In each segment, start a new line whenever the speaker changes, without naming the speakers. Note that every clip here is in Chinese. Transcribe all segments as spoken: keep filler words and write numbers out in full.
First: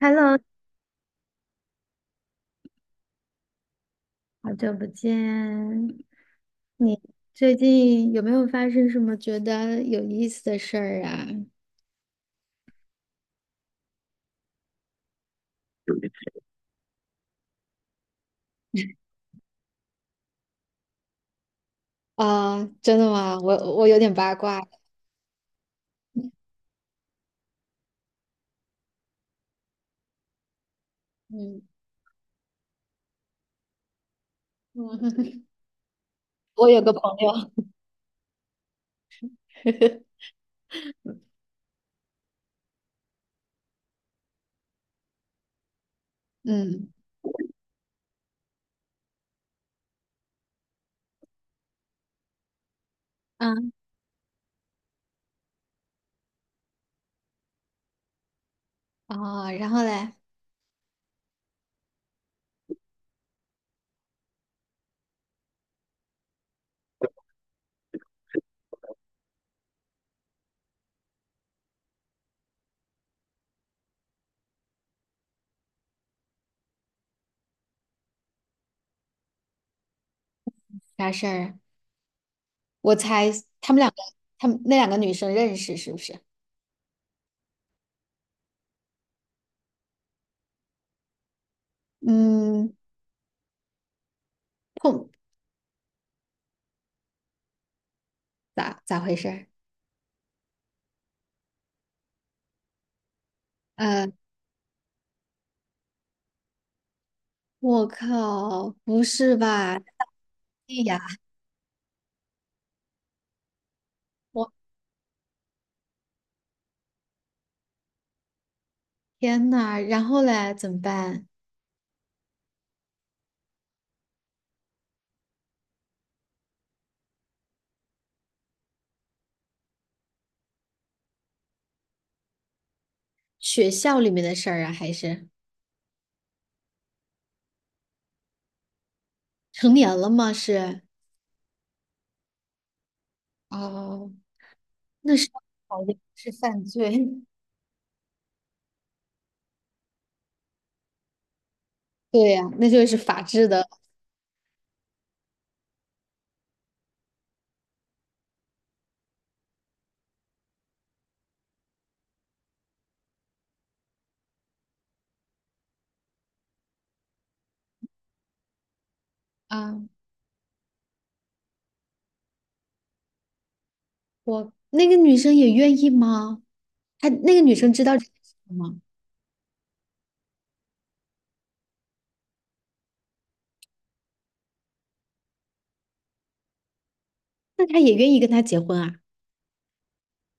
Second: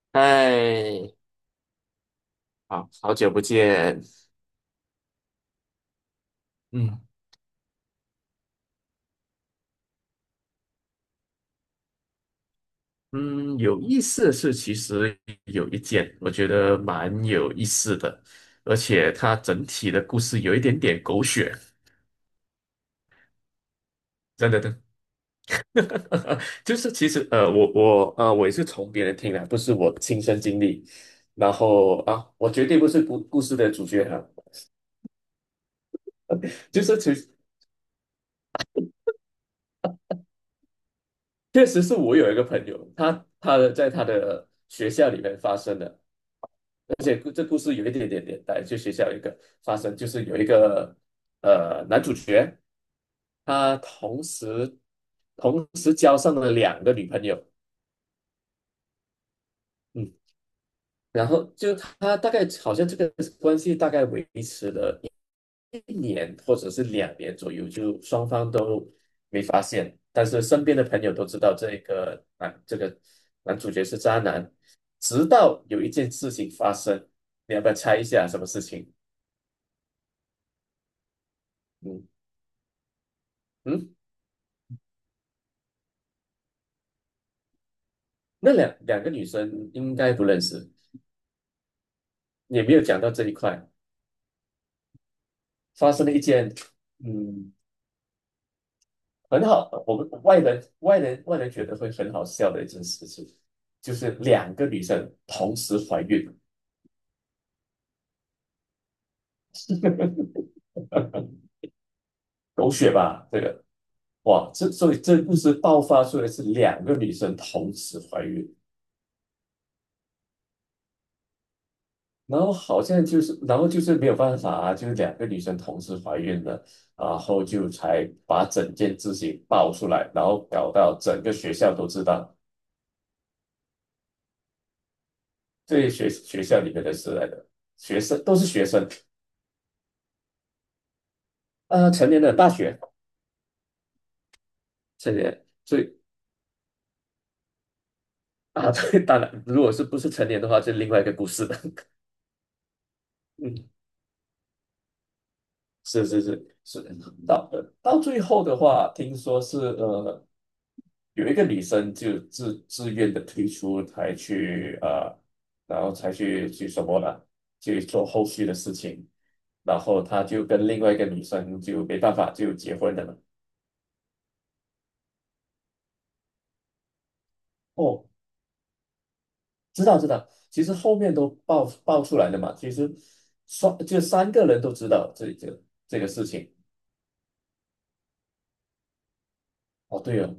Hello，
嗨，好好久不见。
好久不见。你
嗯，
最近有没有发生什么觉得有意思的事儿啊？
嗯，有意思的是，其实有一件我觉得蛮有意思的，而且它整体的故事有一点点狗血，
啊，真的吗？我我有点八
真
卦。
的真的。就是其实呃，我我呃，我也是从别人听来，不是我亲身经历。然
嗯
后啊，我绝对不是故故事的主角啊，
嗯，我有
就
个
是
朋
其实
友，
确实是我有一个朋友，他他的在他的学校里面发生的。
嗯
而且这故事有一点点点，带，就学校有一个发生，就是有一个呃男主角，
嗯，
他同时同时交上了两个女朋友。
啊，然后嘞，
嗯，然后就他大概好像这个关系大概维持了一年或者是两年左右，就双方都没发现，但是身边的朋友都知道这个男这个男主角是渣男，直到有一件事情发生，你要不要猜一下什么事情？
啥事儿？
嗯
我猜他们两
嗯。
个，他们那两个女生认识是不是？
那两两个女生应该不认识，也没
嗯，
有讲到这一块。
碰
发生了一件，嗯，
咋咋回事
很
儿？
好，我们外人外人外人觉得会很好笑的一件事情，就是
呃，
两个女生同时怀孕。
我靠，不是吧？哎呀，
狗血吧？这个，
我
哇，这所以这故事爆发出来是两个女生同时怀孕。
天呐，然后嘞，怎么办？
然后好像就是，然后就是没有办法啊，就是两个女生同时怀孕了。然后就才把整件事情爆出来，然后搞到整个学校都知道。
学校里面的事儿啊，还是
这些学学校里面的是来的学生都是学生，
成年了吗？是，
呃，成年的大学
哦，
成
那是，
年，所
好像
以
是犯罪
啊。对，当然，如果是不是成年的话，就另外一个故事了。
对呀、那就是法治的。
嗯，是是是是，到呃到最后的话，听说是呃有一个女生就自自愿的退出，才去呃，然后才去去什么了，去做后续的事情，然
啊，
后她就跟另外一个女生就没办法就结婚了嘛。
我那个女生也愿意吗？她那个女生知道这
哦，
件事情吗？
知道知道，其实后面都爆爆出来了嘛。其实双就三个人都知道这这这个事情。
那她也愿意跟他结婚啊？
哦，对哦。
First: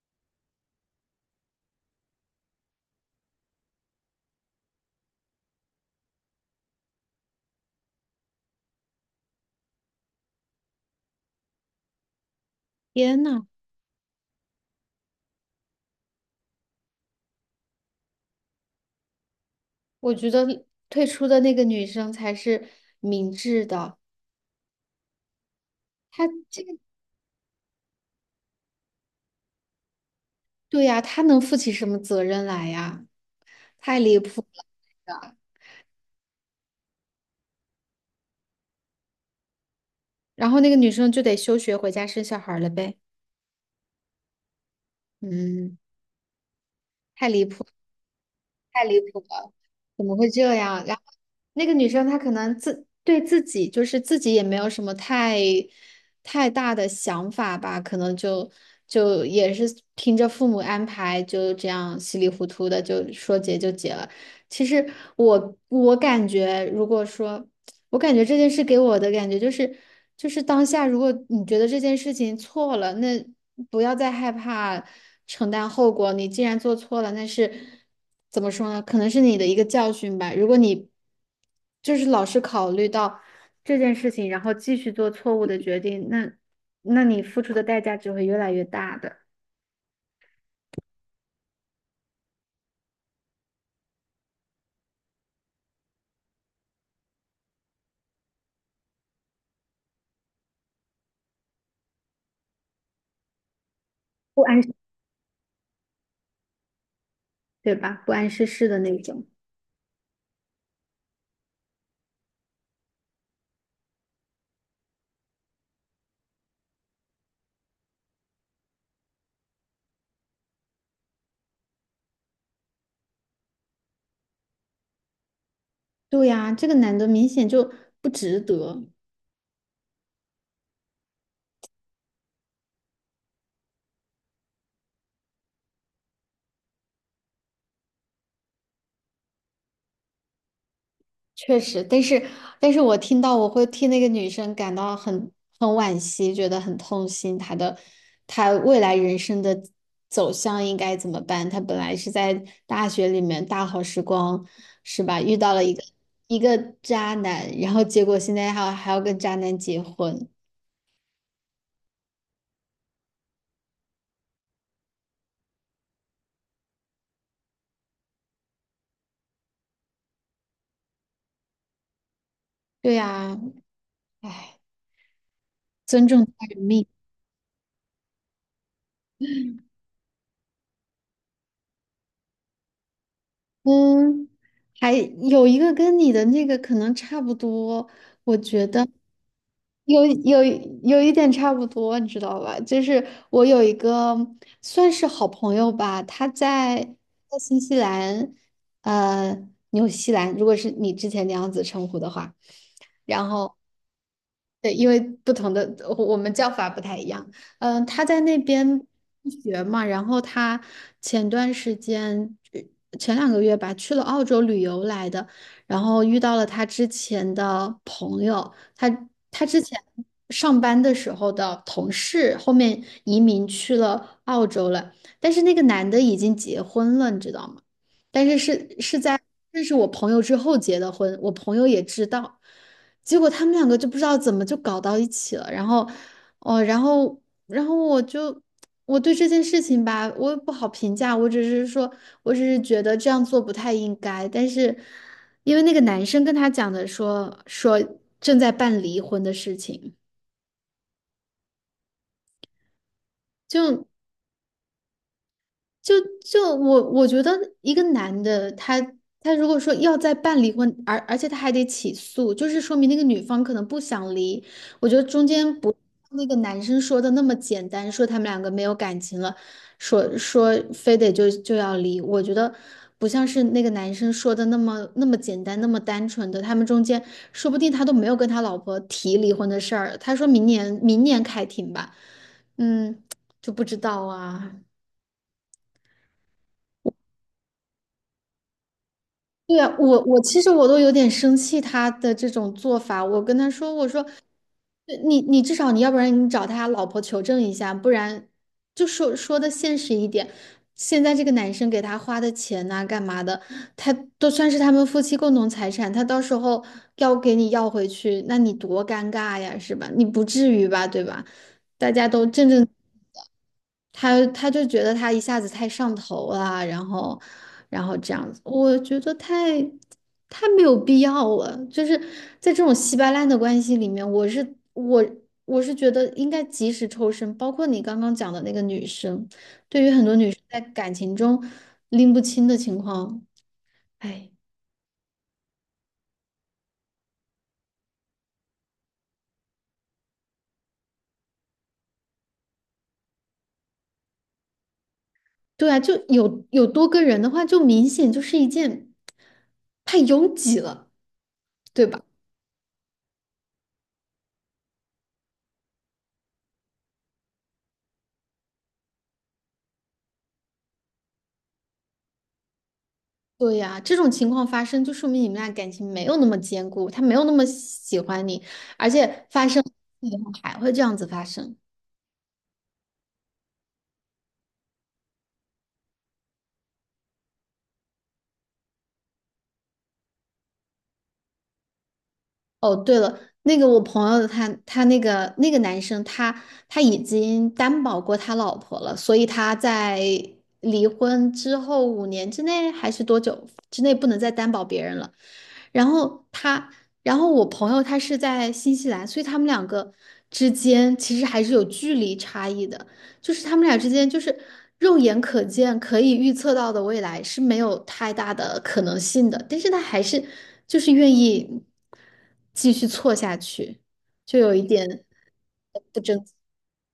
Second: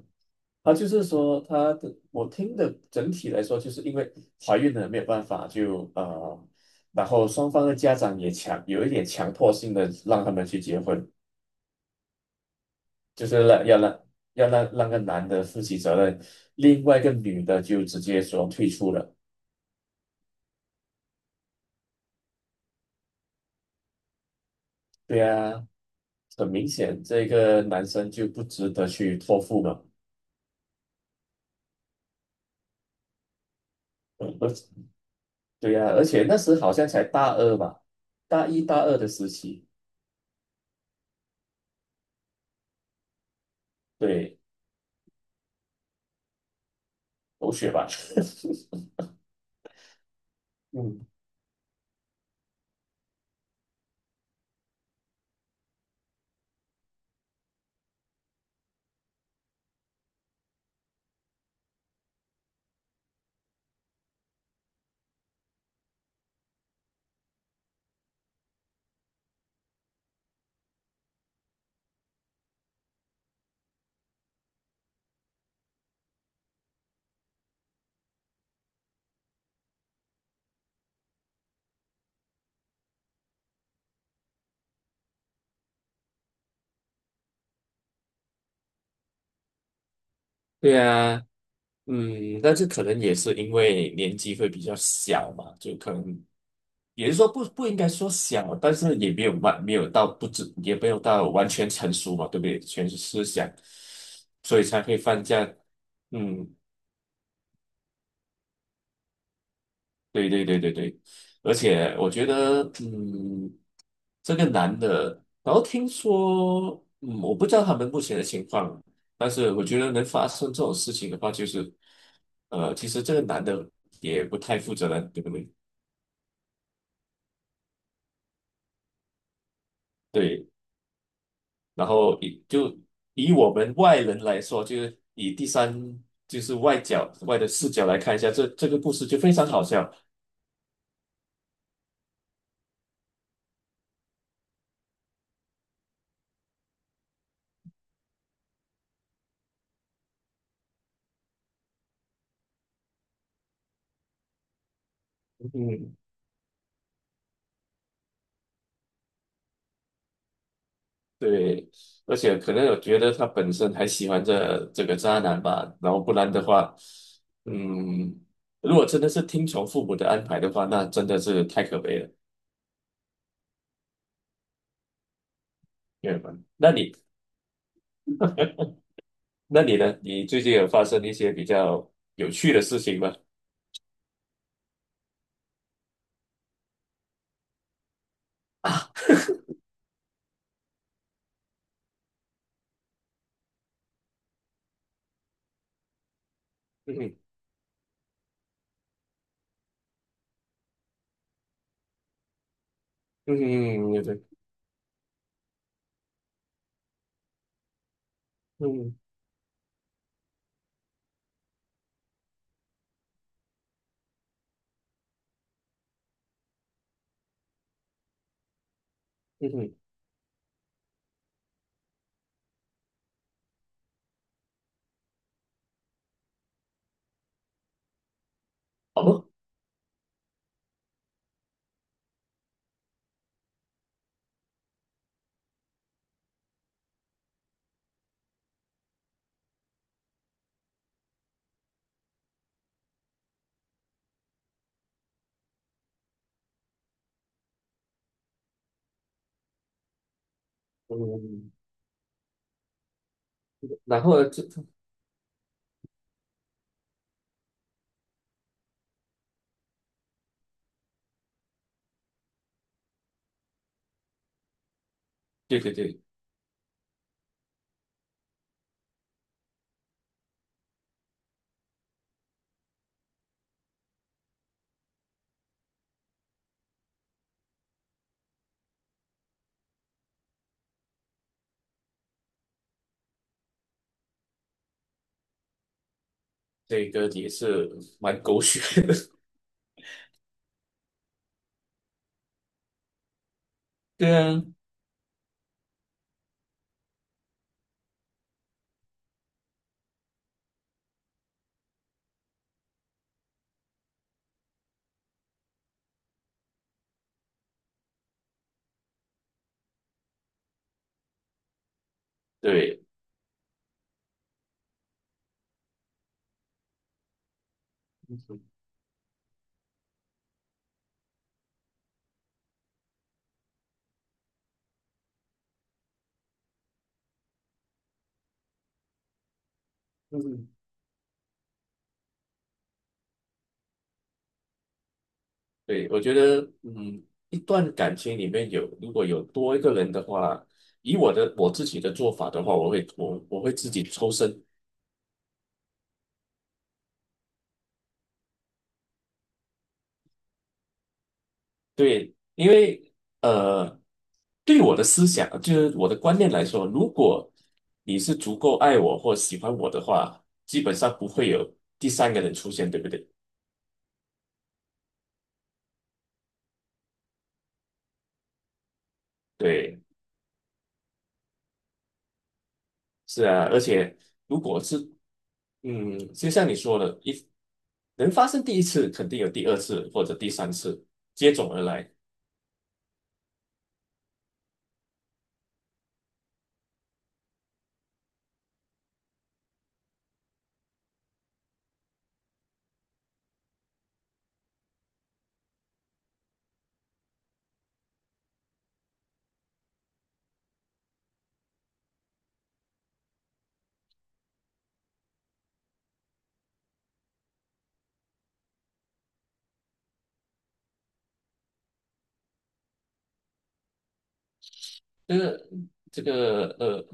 啊，就是说他的，我听的整体来说，就是因为怀孕了没有办法就呃，然后双方的家长也强有一点强迫性的让他们去结婚，
天
就
呐，
是让要让要让让个男的负起责任，另外一个女的就直接说退出了。
我觉得退出的那个女生才是明智的。
对啊，
她
很
这
明
个，
显这个男生就不值得去托付嘛。
对呀、她能负起什么责任来呀？太离谱 了。
对呀、而且那时好像才大二吧，大一大二的时期。
然后那个女生就得休学回家生小孩了呗。
对，
嗯。太离
狗
谱，
血吧。
太 离谱了，怎么会这样？然后
嗯，
那个女生她可能自对自己就是自己也没有什么太太大的想法吧，可能就就也是听着父母安排，就这样稀里糊涂的就说结就结了。其实我我感觉，如果说我感觉这件事给我的感觉就是，就是当下，如果你觉得这件事情错了，那不要再害怕承担后果。你既然做错了，那是怎么说呢？可能是你的一个教训吧。如果你就是老是考虑到这件事情，然后继续做错误的决定，那那你付出的代价只会越来越大的，
对啊，嗯，但是可能也是因为年纪会比较小嘛，就可能也是说不不应该说小，但是也没有完没有到不知也没有到完全成熟嘛，对不对？全是思想，
不
所以
谙，
才会犯这样，嗯，
对吧？不谙世事的那种。
对对对对对。而且我觉得，嗯，这个男的，然后听说，嗯，我不知道他们目前的情况，但是我觉得能发生这种事情的话，就是，呃，其实这个男的也不太负责任，对不对？
对呀，这个男的明显就不值得。
对，然后以就以我们外人来说，就是以第三就是外角外的视角来看一下这这个故事，就非常好笑。
确实，但是但是我听到我会替那个女生感到很很惋惜，觉得很痛心。她的她未来人生的走向应该怎么办？她本来是在大学里面大好时光，是吧？遇到了一个
嗯。
一个渣男，然后结果现在还要还要跟渣男结婚。
对，而且可能我觉得他本身还喜欢这这个渣男吧，然后不然的话，嗯，如果真的是听从父母的安排的话，那真的是太可悲了，
对呀，唉，尊
对
重
吧？
他人
那
命。
你那你呢？你最近有发生一些比较有趣的事情吗？
嗯，还有一个跟你的那个可能差不多，
啊，
有有有一点差不多，你知道吧？就是我有一个算是好朋友吧，他在
嗯哼
在新西兰，呃，纽西兰，如果是你之前那样子称呼的话，然
嗯
后
哼，对对，
对，因为不同的我我们叫法不太一样。嗯、他在那边
嗯
学嘛，然后他前段时间呃前两个月吧，去了澳洲旅游来的，然后遇到了他之前的朋友，他他
嗯
之
哼，
前上班的时候的同事，后面移民去了澳洲了，但是那个男的已经结婚了，你知道吗？但是是是在
哦，
认识我朋友之后结的婚，我朋友也知道。结果他们两个就不知道怎么就搞到一起了，然后，哦，然后，然后我就我对这件事情吧，我也不好评价，我只是说，我只是觉得这样做不太应该，但是因为那个男生跟他讲的说说正在办离婚的事情，
嗯，
就
然后呢？这
就就我我觉得一个男的他他如果说要再办离婚，而而且他还得起诉，就是说明那个女方可能不想离。我觉得中间
对对
不
对。
那个男生说的那么简单，说他们两个没有感情了，说说非得就就要离。我觉得不像是那个男生说的那么那么简单，那么单纯的。他们中间说不定他都没有跟他老婆提离婚的事儿，他说明年明年开庭吧，嗯，就不知道啊。
这个也是蛮狗血的。
对啊，我我其实我都有点生气他的这种做法。我跟他说，我 说，
对啊，
呃你你至少你要不然你找他老婆求证一下，不然就说说的现实一点。现在这个男生给他花的钱呐、干嘛的，他都算是他们夫妻共同财产，他到时候要给你要回去，那你多尴尬呀，是吧？你不至于吧，对吧？大家都正正。
对，
他他就觉得他一下子太上头了，然后，然后这样子，
嗯
我觉得太太没有必要了。就是在这种稀巴烂的关系里面，我是我我是觉得应该及时抽身。包括你刚刚讲的那个女生，对于很多女生
嗯。
在感情中拎不清的情况，哎，
对，我觉得，嗯，一段感情里面有如果有多一个人的话，以我的我自己的做法的话，我会我我会自己抽身。
对啊，就有有多个人的话，就明显就是一件太拥挤了，对吧？
对，因为呃，对我的思想就是我的观念来说，如果你是足够爱我或喜欢我的话，基本上不会有第三个人出现，对不对？
对呀，这种情况发生，就说明你们俩感情没有那么坚固，他没有那么喜欢你，而且发生
对。
以后还会这样子发生。
是啊，而且如果是，嗯，就像你说的，一能发生第一次，肯定有第二次或者第三次接踵而来。
哦，对了，那个我朋友他他那个那个男生他他已经担保过他老婆了，所以他在离婚之后五年之内还是多久之内不能再担保别人了。然后他，然后我朋友他是在新西兰，所以他们两个之间其实还是有距离差异的，就是他们俩之间就是肉眼可见可以预测到的未来是没有太大的可能性的，但是他还是就是愿意继续错下去，就有一点
这个
不
这
争气
个呃，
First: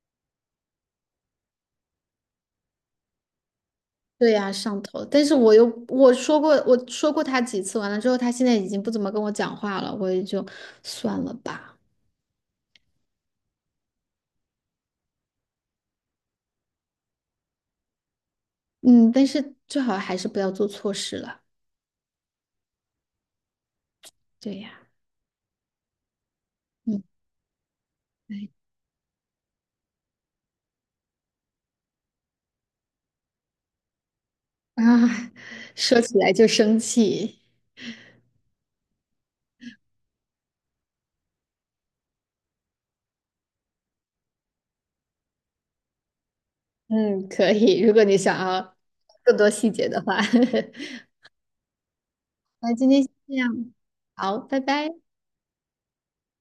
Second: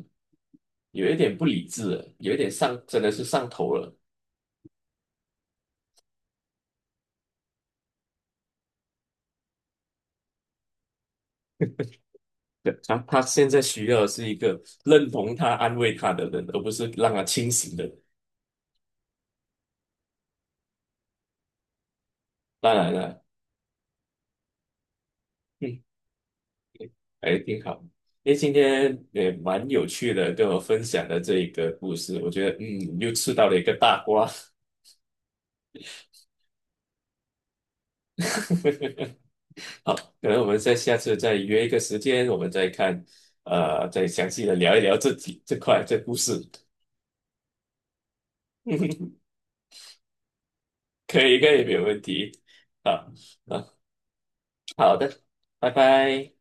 有一点不理智了有一点上，真的是上头了。
对呀，上头。但是我又我说过，我说过他几次，完了之后，他现在已经不怎么跟我讲话了，我也就算了吧。
对，他他现在需要的是一个认同他、安慰他的人，而不是让他清醒的。
嗯，但是最好还是不要做错事了。
当然了，
对呀，
嗯，
嗯，
还挺好。因为
对
今天也蛮有趣的，跟我分享的这一个故事，我觉得嗯，又吃到了一个大瓜。
啊，说起来就生气。
好，可能我们在下次再约一个时间，我们再看，呃，再详细的聊一聊这几这块这故事。
嗯，可以，如果你想要 更多细节的话，
可以，可以，没有问题。
那今天先
好，
这样，
啊
好，拜
好
拜。
好的，拜拜。